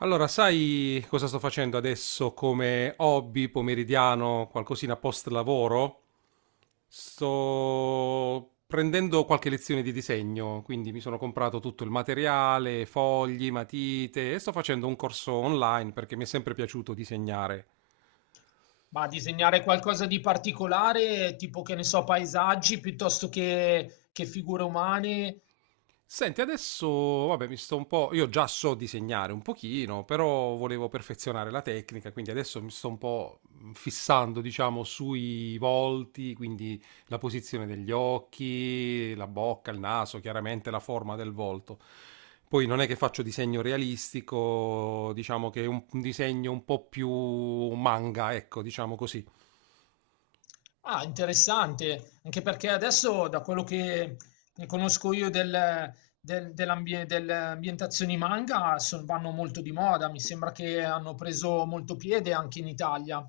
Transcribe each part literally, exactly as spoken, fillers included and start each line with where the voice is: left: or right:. right: Allora, sai cosa sto facendo adesso come hobby pomeridiano, qualcosina post lavoro? Sto prendendo qualche lezione di disegno, quindi mi sono comprato tutto il materiale, fogli, matite e sto facendo un corso online perché mi è sempre piaciuto disegnare.
left: Ma disegnare qualcosa di particolare, tipo che ne so, paesaggi piuttosto che, che figure umane.
right: Senti, adesso, vabbè, mi sto un po'... Io già so disegnare un pochino, però volevo perfezionare la tecnica, quindi adesso mi sto un po' fissando, diciamo, sui volti, quindi la posizione degli occhi, la bocca, il naso, chiaramente la forma del volto. Poi non è che faccio disegno realistico, diciamo che è un, un disegno un po' più manga, ecco, diciamo così.
left: Ah, interessante. Anche perché adesso, da quello che ne conosco io del, del- dell'ambie- delle ambientazioni manga, son- vanno molto di moda. Mi sembra che hanno preso molto piede anche in Italia.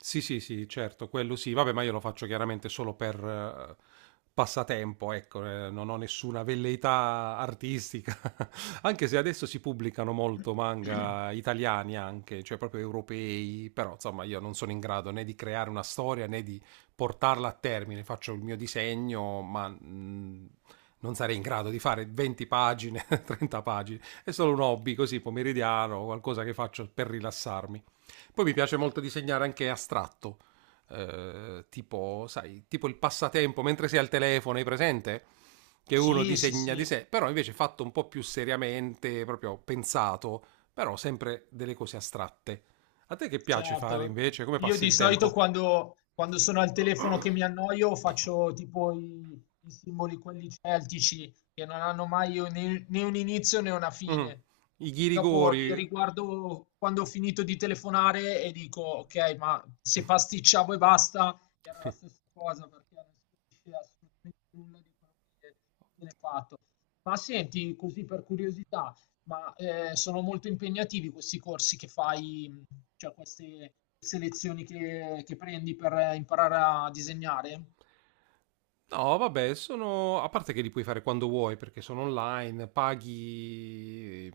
right: Sì, sì, sì, certo, quello sì. Vabbè, ma io lo faccio chiaramente solo per eh, passatempo, ecco, eh, non ho nessuna velleità artistica. Anche se adesso si pubblicano molto manga italiani anche, cioè proprio europei, però insomma io non sono in grado né di creare una storia né di portarla a termine. Faccio il mio disegno, ma mh, non sarei in grado di fare venti pagine, trenta pagine. È solo un hobby così pomeridiano, qualcosa che faccio per rilassarmi. Poi mi piace molto disegnare anche astratto, eh, tipo, sai, tipo il passatempo mentre sei al telefono, hai presente? Che uno
left: Sì, sì,
right: disegna di
left: sì.
right: sé, però invece fatto un po' più seriamente, proprio pensato, però sempre delle cose astratte. A te che piace fare
left: Certo,
right: invece? Come
left: io
right: passi
left: di
right: il
left: solito
right: tempo?
left: quando, quando sono al telefono che mi annoio faccio tipo i, i simboli quelli celtici che non hanno mai né, né un inizio né una
right: Mm,
left: fine.
right: i
left: Dopo li
right: ghirigori.
left: riguardo quando ho finito di telefonare e dico ok, ma se pasticciavo e basta era la stessa cosa perché non si capisce assolutamente nulla di quello che viene fatto. Ma senti, così per curiosità, ma eh, sono molto impegnativi questi corsi che fai, cioè queste selezioni che che prendi per imparare a disegnare?
right: No, vabbè, sono... a parte che li puoi fare quando vuoi perché sono online, paghi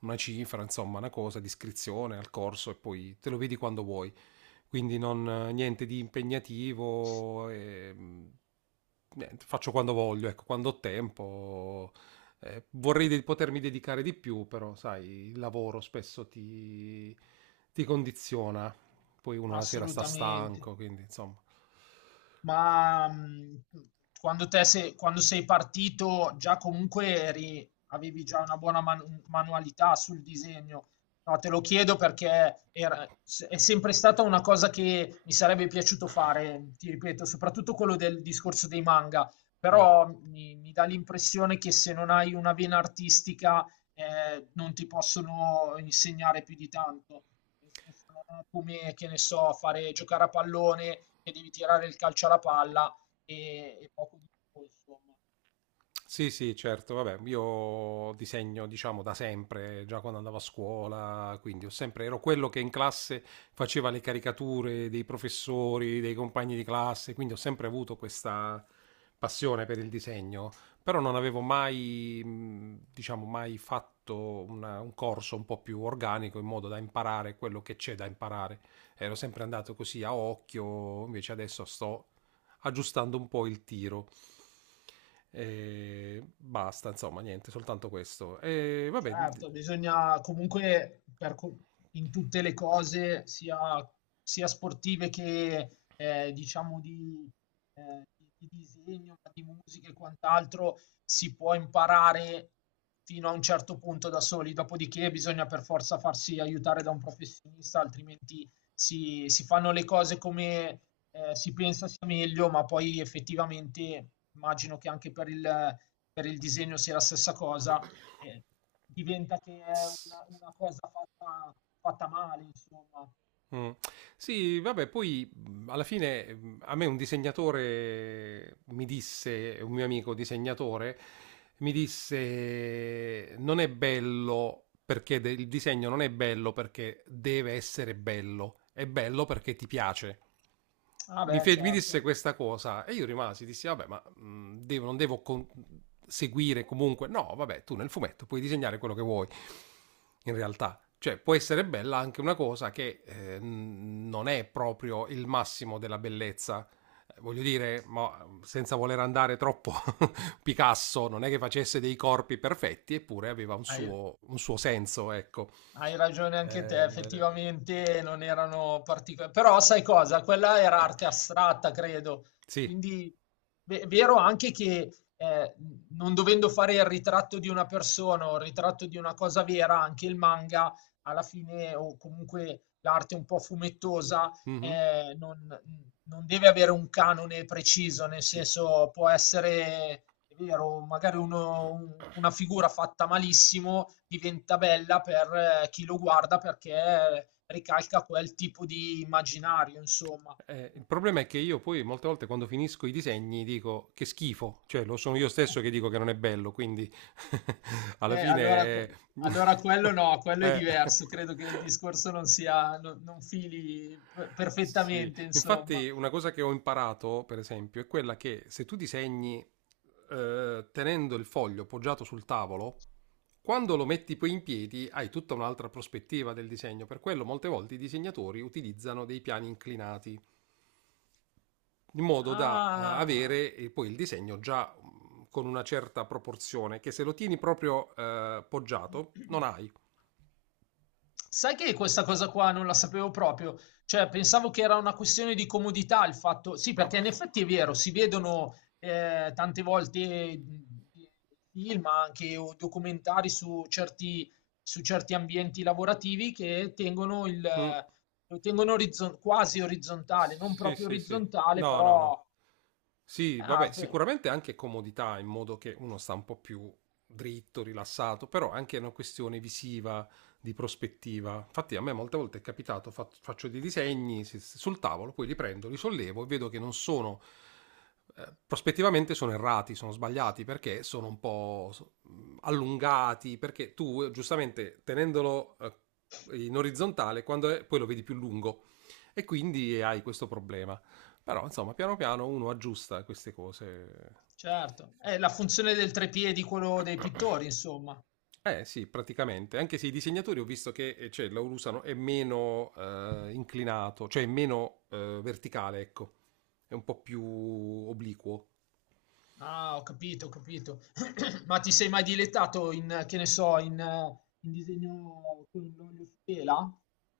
right: una cifra, insomma, una cosa di iscrizione al corso e poi te lo vedi quando vuoi. Quindi non, niente di impegnativo, e, niente, faccio quando voglio, ecco, quando ho tempo. Eh, vorrei de- potermi dedicare di più, però sai, il lavoro spesso ti, ti condiziona. Poi uno la sera sta
left: Assolutamente.
right: stanco, quindi insomma.
left: Ma mh, Quando, te se- quando sei partito già comunque eri- avevi già una buona man- manualità sul disegno. No, te lo chiedo perché era- se- è sempre stata una cosa che mi sarebbe piaciuto fare, ti ripeto, soprattutto quello del discorso dei manga,
right: Mm.
left: però mi, mi dà l'impressione che se non hai una vena artistica eh, non ti possono insegnare più di tanto. Nel senso, non è come, che ne so, fare giocare a pallone che devi tirare il calcio alla palla e e poco di più, insomma.
right: Sì, sì, certo, vabbè, io disegno, diciamo, da sempre, già quando andavo a scuola, quindi ho sempre, ero quello che in classe faceva le caricature dei professori, dei compagni di classe, quindi ho sempre avuto questa passione per il disegno, però non avevo mai, mh, diciamo, mai fatto una- un corso un po' più organico in modo da imparare quello che c'è da imparare. Ero sempre andato così a occhio, invece adesso sto aggiustando un po' il tiro. E basta, insomma, niente, soltanto questo. E vabbè,
left: Certo, bisogna comunque per co- in tutte le cose, sia, sia sportive che eh, diciamo di, eh, di- di disegno, ma di musica e quant'altro, si può imparare fino a un certo punto da soli, dopodiché bisogna per forza farsi aiutare da un professionista, altrimenti si, si fanno le cose come eh, si pensa sia meglio, ma poi effettivamente immagino che anche per il, per il disegno sia la stessa cosa, eh, diventa che è una una cosa fatta fatta male, insomma.
right: mm. Sì, vabbè, poi mh, alla fine mh, a me un disegnatore mi disse, un mio amico disegnatore, mi disse non è bello perché de- il disegno non è bello perché deve essere bello, è bello perché ti piace.
left: Ah,
right: Mi,
left: beh,
right: fe- mi
left: certo.
right: disse questa cosa e io rimasi, dissi vabbè, ma mh, devo- non devo con- seguire comunque. No, vabbè, tu nel fumetto puoi disegnare quello che vuoi, in realtà. Cioè, può essere bella anche una cosa che eh, n- non è proprio il massimo della bellezza. Eh, Voglio dire, ma mm, senza voler andare troppo, Picasso non è che facesse dei corpi perfetti, eppure aveva un
left: Hai
right: suo, un suo senso, ecco.
left: Hai ragione anche te,
right: Eh,
left: effettivamente non erano particolari, però sai cosa? Quella era arte astratta, credo.
right: sì,
left: Quindi è vero anche che, eh, non dovendo fare il ritratto di una persona o il ritratto di una cosa vera, anche il manga alla fine, o comunque l'arte un po' fumettosa,
right: mhm,
left: eh, non non deve avere un canone preciso, nel
right: sì.
left: senso può essere, è vero, magari uno un una figura fatta malissimo diventa bella per eh, chi lo guarda perché ricalca quel tipo di immaginario, insomma.
right: Eh, il problema è che io poi molte volte quando finisco i disegni dico che schifo, cioè lo sono io stesso che dico che non è bello, quindi alla
left: Eh, allora
right: fine...
left: que allora quello no, quello è
right: eh,
left: diverso. Credo che il discorso non sia no non fili p
right: sì,
left: perfettamente, insomma.
right: infatti una cosa che ho imparato, per esempio, è quella che se tu disegni eh, tenendo il foglio poggiato sul tavolo, quando lo metti poi in piedi hai tutta un'altra prospettiva del disegno. Per quello molte volte i disegnatori utilizzano dei piani inclinati, in modo da eh,
left: Ah.
right: avere eh, poi il disegno già mm, con una certa proporzione, che se lo tieni proprio eh, poggiato non hai.
left: Sai che questa cosa qua non la sapevo proprio, cioè pensavo che era una questione di comodità, il fatto sì, perché in effetti è vero, si vedono, ehm, tante volte, mhmm, film anche o documentari su certi, su certi ambienti lavorativi che tengono il
right: Mm.
left: eh, lo tengono orizzon, quasi orizzontale, non
right: Sì,
left: proprio
right: sì, sì.
left: orizzontale,
right: No, no, no.
left: però
right: Sì,
left: ah,
right: vabbè,
left: beh,
right: sicuramente anche comodità, in modo che uno sta un po' più dritto, rilassato, però è anche una questione visiva, di prospettiva. Infatti a me molte volte è capitato, fa- faccio dei disegni si- sul tavolo, poi li prendo, li sollevo e vedo che non sono, eh, prospettivamente sono errati, sono sbagliati, perché sono un po' so- allungati, perché tu eh, giustamente tenendolo eh, in orizzontale, quando è, poi lo vedi più lungo e quindi hai questo problema. Però, insomma, piano piano uno aggiusta queste cose.
left: certo. È la funzione del tre piedi, quello dei pittori, insomma.
right: Eh sì, praticamente. Anche se i disegnatori ho visto che eh, cioè, l'Aurusano è meno eh, inclinato, cioè è meno eh, verticale, ecco. È un po' più obliquo.
left: Ah, ho capito, ho capito. Ma ti sei mai dilettato in, che ne so, in, eh, in disegno con l'olio su tela?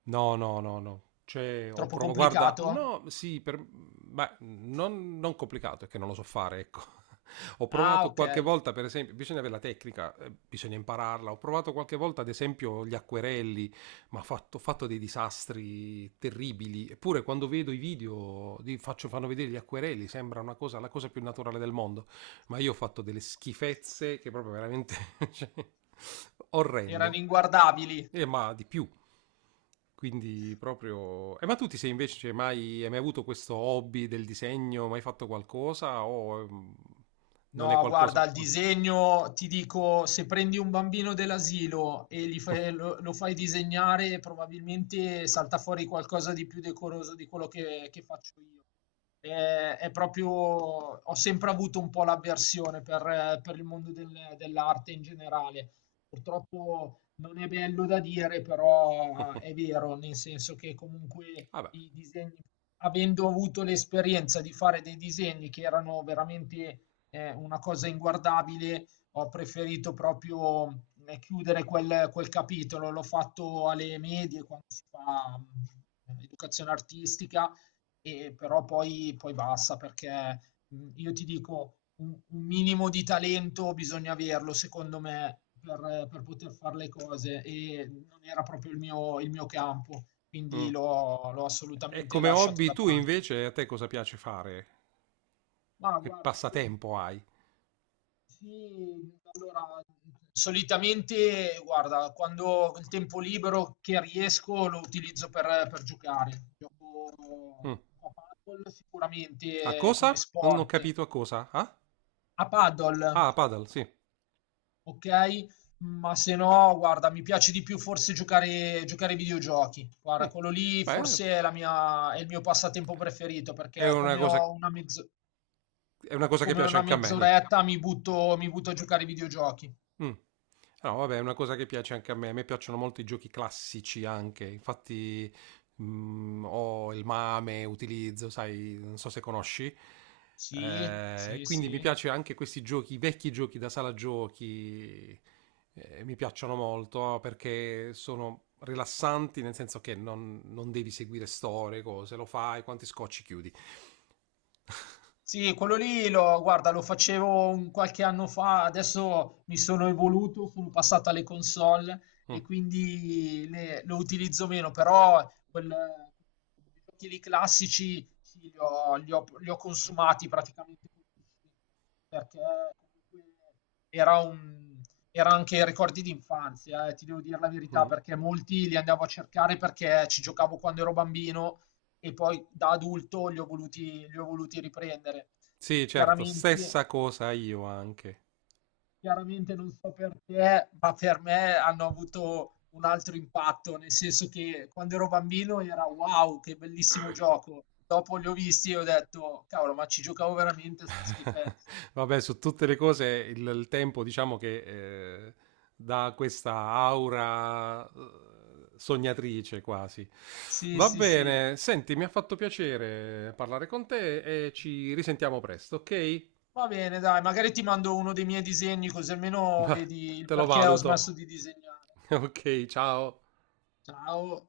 right: No, no, no, no. Cioè, ho
left: Troppo
right: provato, guarda,
left: complicato?
right: no, sì, per... ma non, non complicato, è che non lo so fare, ecco. Ho
left: Ah,
right: provato
left: ok.
right: qualche volta, per esempio, bisogna avere la tecnica, eh, bisogna impararla. Ho provato qualche volta, ad esempio, gli acquerelli, ma ho fatto, ho fatto dei disastri terribili. Eppure quando vedo i video, di- faccio- fanno vedere gli acquerelli, sembra una cosa, la cosa più naturale del mondo ma io ho fatto delle schifezze che proprio veramente cioè,
left: Erano
right: orrende.
left: inguardabili.
right: E ma di più. Quindi proprio... Eh, ma tu ti sei invece cioè, mai, hai mai avuto questo hobby del disegno? Mai fatto qualcosa? O mm, non è
left: No,
right: qualcosa?
left: guarda, il
right: Mm.
left: disegno, ti dico, se prendi un bambino dell'asilo e gli fai- lo, lo fai disegnare, probabilmente salta fuori qualcosa di più decoroso di quello che, che faccio io. Eh, È, proprio, ho sempre avuto un po' l'avversione per, eh, per il mondo del- dell'arte in generale. Purtroppo non è bello da dire, però eh, è vero, nel senso che comunque
right: Vabbè.
left: i disegni, avendo avuto l'esperienza di fare dei disegni che erano veramente è una cosa inguardabile, ho preferito proprio eh, chiudere quel, quel capitolo. L'ho fatto alle medie quando si fa mh, educazione artistica, e però poi, poi basta perché mh, io ti dico un, un minimo di talento bisogna averlo, secondo me, per, per poter fare le cose e non era proprio il mio, il mio campo, quindi
right: Mm.
left: l'ho l'ho
right: E
left: assolutamente
right: come
left: lasciato
right: hobby
left: da
right: tu
left: parte.
right: invece a te cosa piace fare?
left: Ma
right: Che
left: guarda, io.
right: passatempo hai?
left: Sì, allora, solitamente, guarda, quando ho il tempo libero che riesco lo utilizzo per, per giocare. Gioco gioco
right: Mm.
left: a paddle
right: A
left: sicuramente, eh,
right: cosa?
left: come
right: Non ho
left: sport.
right: capito a cosa. Ah,
left: A paddle,
right: ah a paddle, sì.
left: ok? Ma se no, guarda, mi piace di più forse giocare, giocare ai videogiochi. Guarda,
right: Mm.
left: quello lì
right: Beh,
left: forse è la mia- è il mio passatempo preferito
right: è
left: perché
right: una
left: come
right: cosa
left: ho una mezz-
right: è una cosa che
left: come ho
right: piace
left: una
right: anche a me, niente.
left: mezz'oretta mi butto, mi butto a giocare ai videogiochi.
right: Mm. No, vabbè, è una cosa che piace anche a me. A me piacciono molto i giochi classici anche. Infatti, mm, ho il Mame, utilizzo, sai, non so se conosci.
left: Sì,
right: Eh,
left: sì,
right: quindi mi
left: sì.
right: piace anche questi giochi, i vecchi giochi da sala giochi. eh, mi piacciono molto perché sono rilassanti, nel senso che non, non devi seguire storie, cose, lo fai, quanti scocci chiudi.
left: Sì, quello lì lo, guarda, lo facevo un qualche anno fa, adesso mi sono evoluto, sono passato alle console
right: Mm,
left: e quindi le- lo utilizzo meno, però quel, i giochi lì classici sì, li ho, li ho- li ho consumati praticamente tutti, perché comunque era un, era anche ricordi di infanzia, eh, ti devo dire la verità,
right: mm.
left: perché molti li andavo a cercare perché ci giocavo quando ero bambino e poi da adulto li ho voluti li ho voluti riprendere.
right: Sì, certo,
left: Chiaramente
right: stessa cosa io anche.
left: chiaramente non so perché, ma per me hanno avuto un altro impatto, nel senso che quando ero bambino era: "Wow, che bellissimo gioco". Dopo li ho visti e ho detto: "Cavolo, ma ci giocavo veramente a 'sta schifezza".
right: Vabbè, su tutte le cose il, il tempo diciamo che eh, dà questa aura eh, sognatrice quasi.
left: Sì,
right: Va
left: sì, sì.
right: bene, senti, mi ha fatto piacere parlare con te e ci risentiamo presto, ok?
left: Va bene, dai, magari ti mando uno dei miei disegni, così almeno vedi il
right: Te lo
left: perché ho
right: valuto.
left: smesso di disegnare.
right: Ok, ciao.
left: Ciao.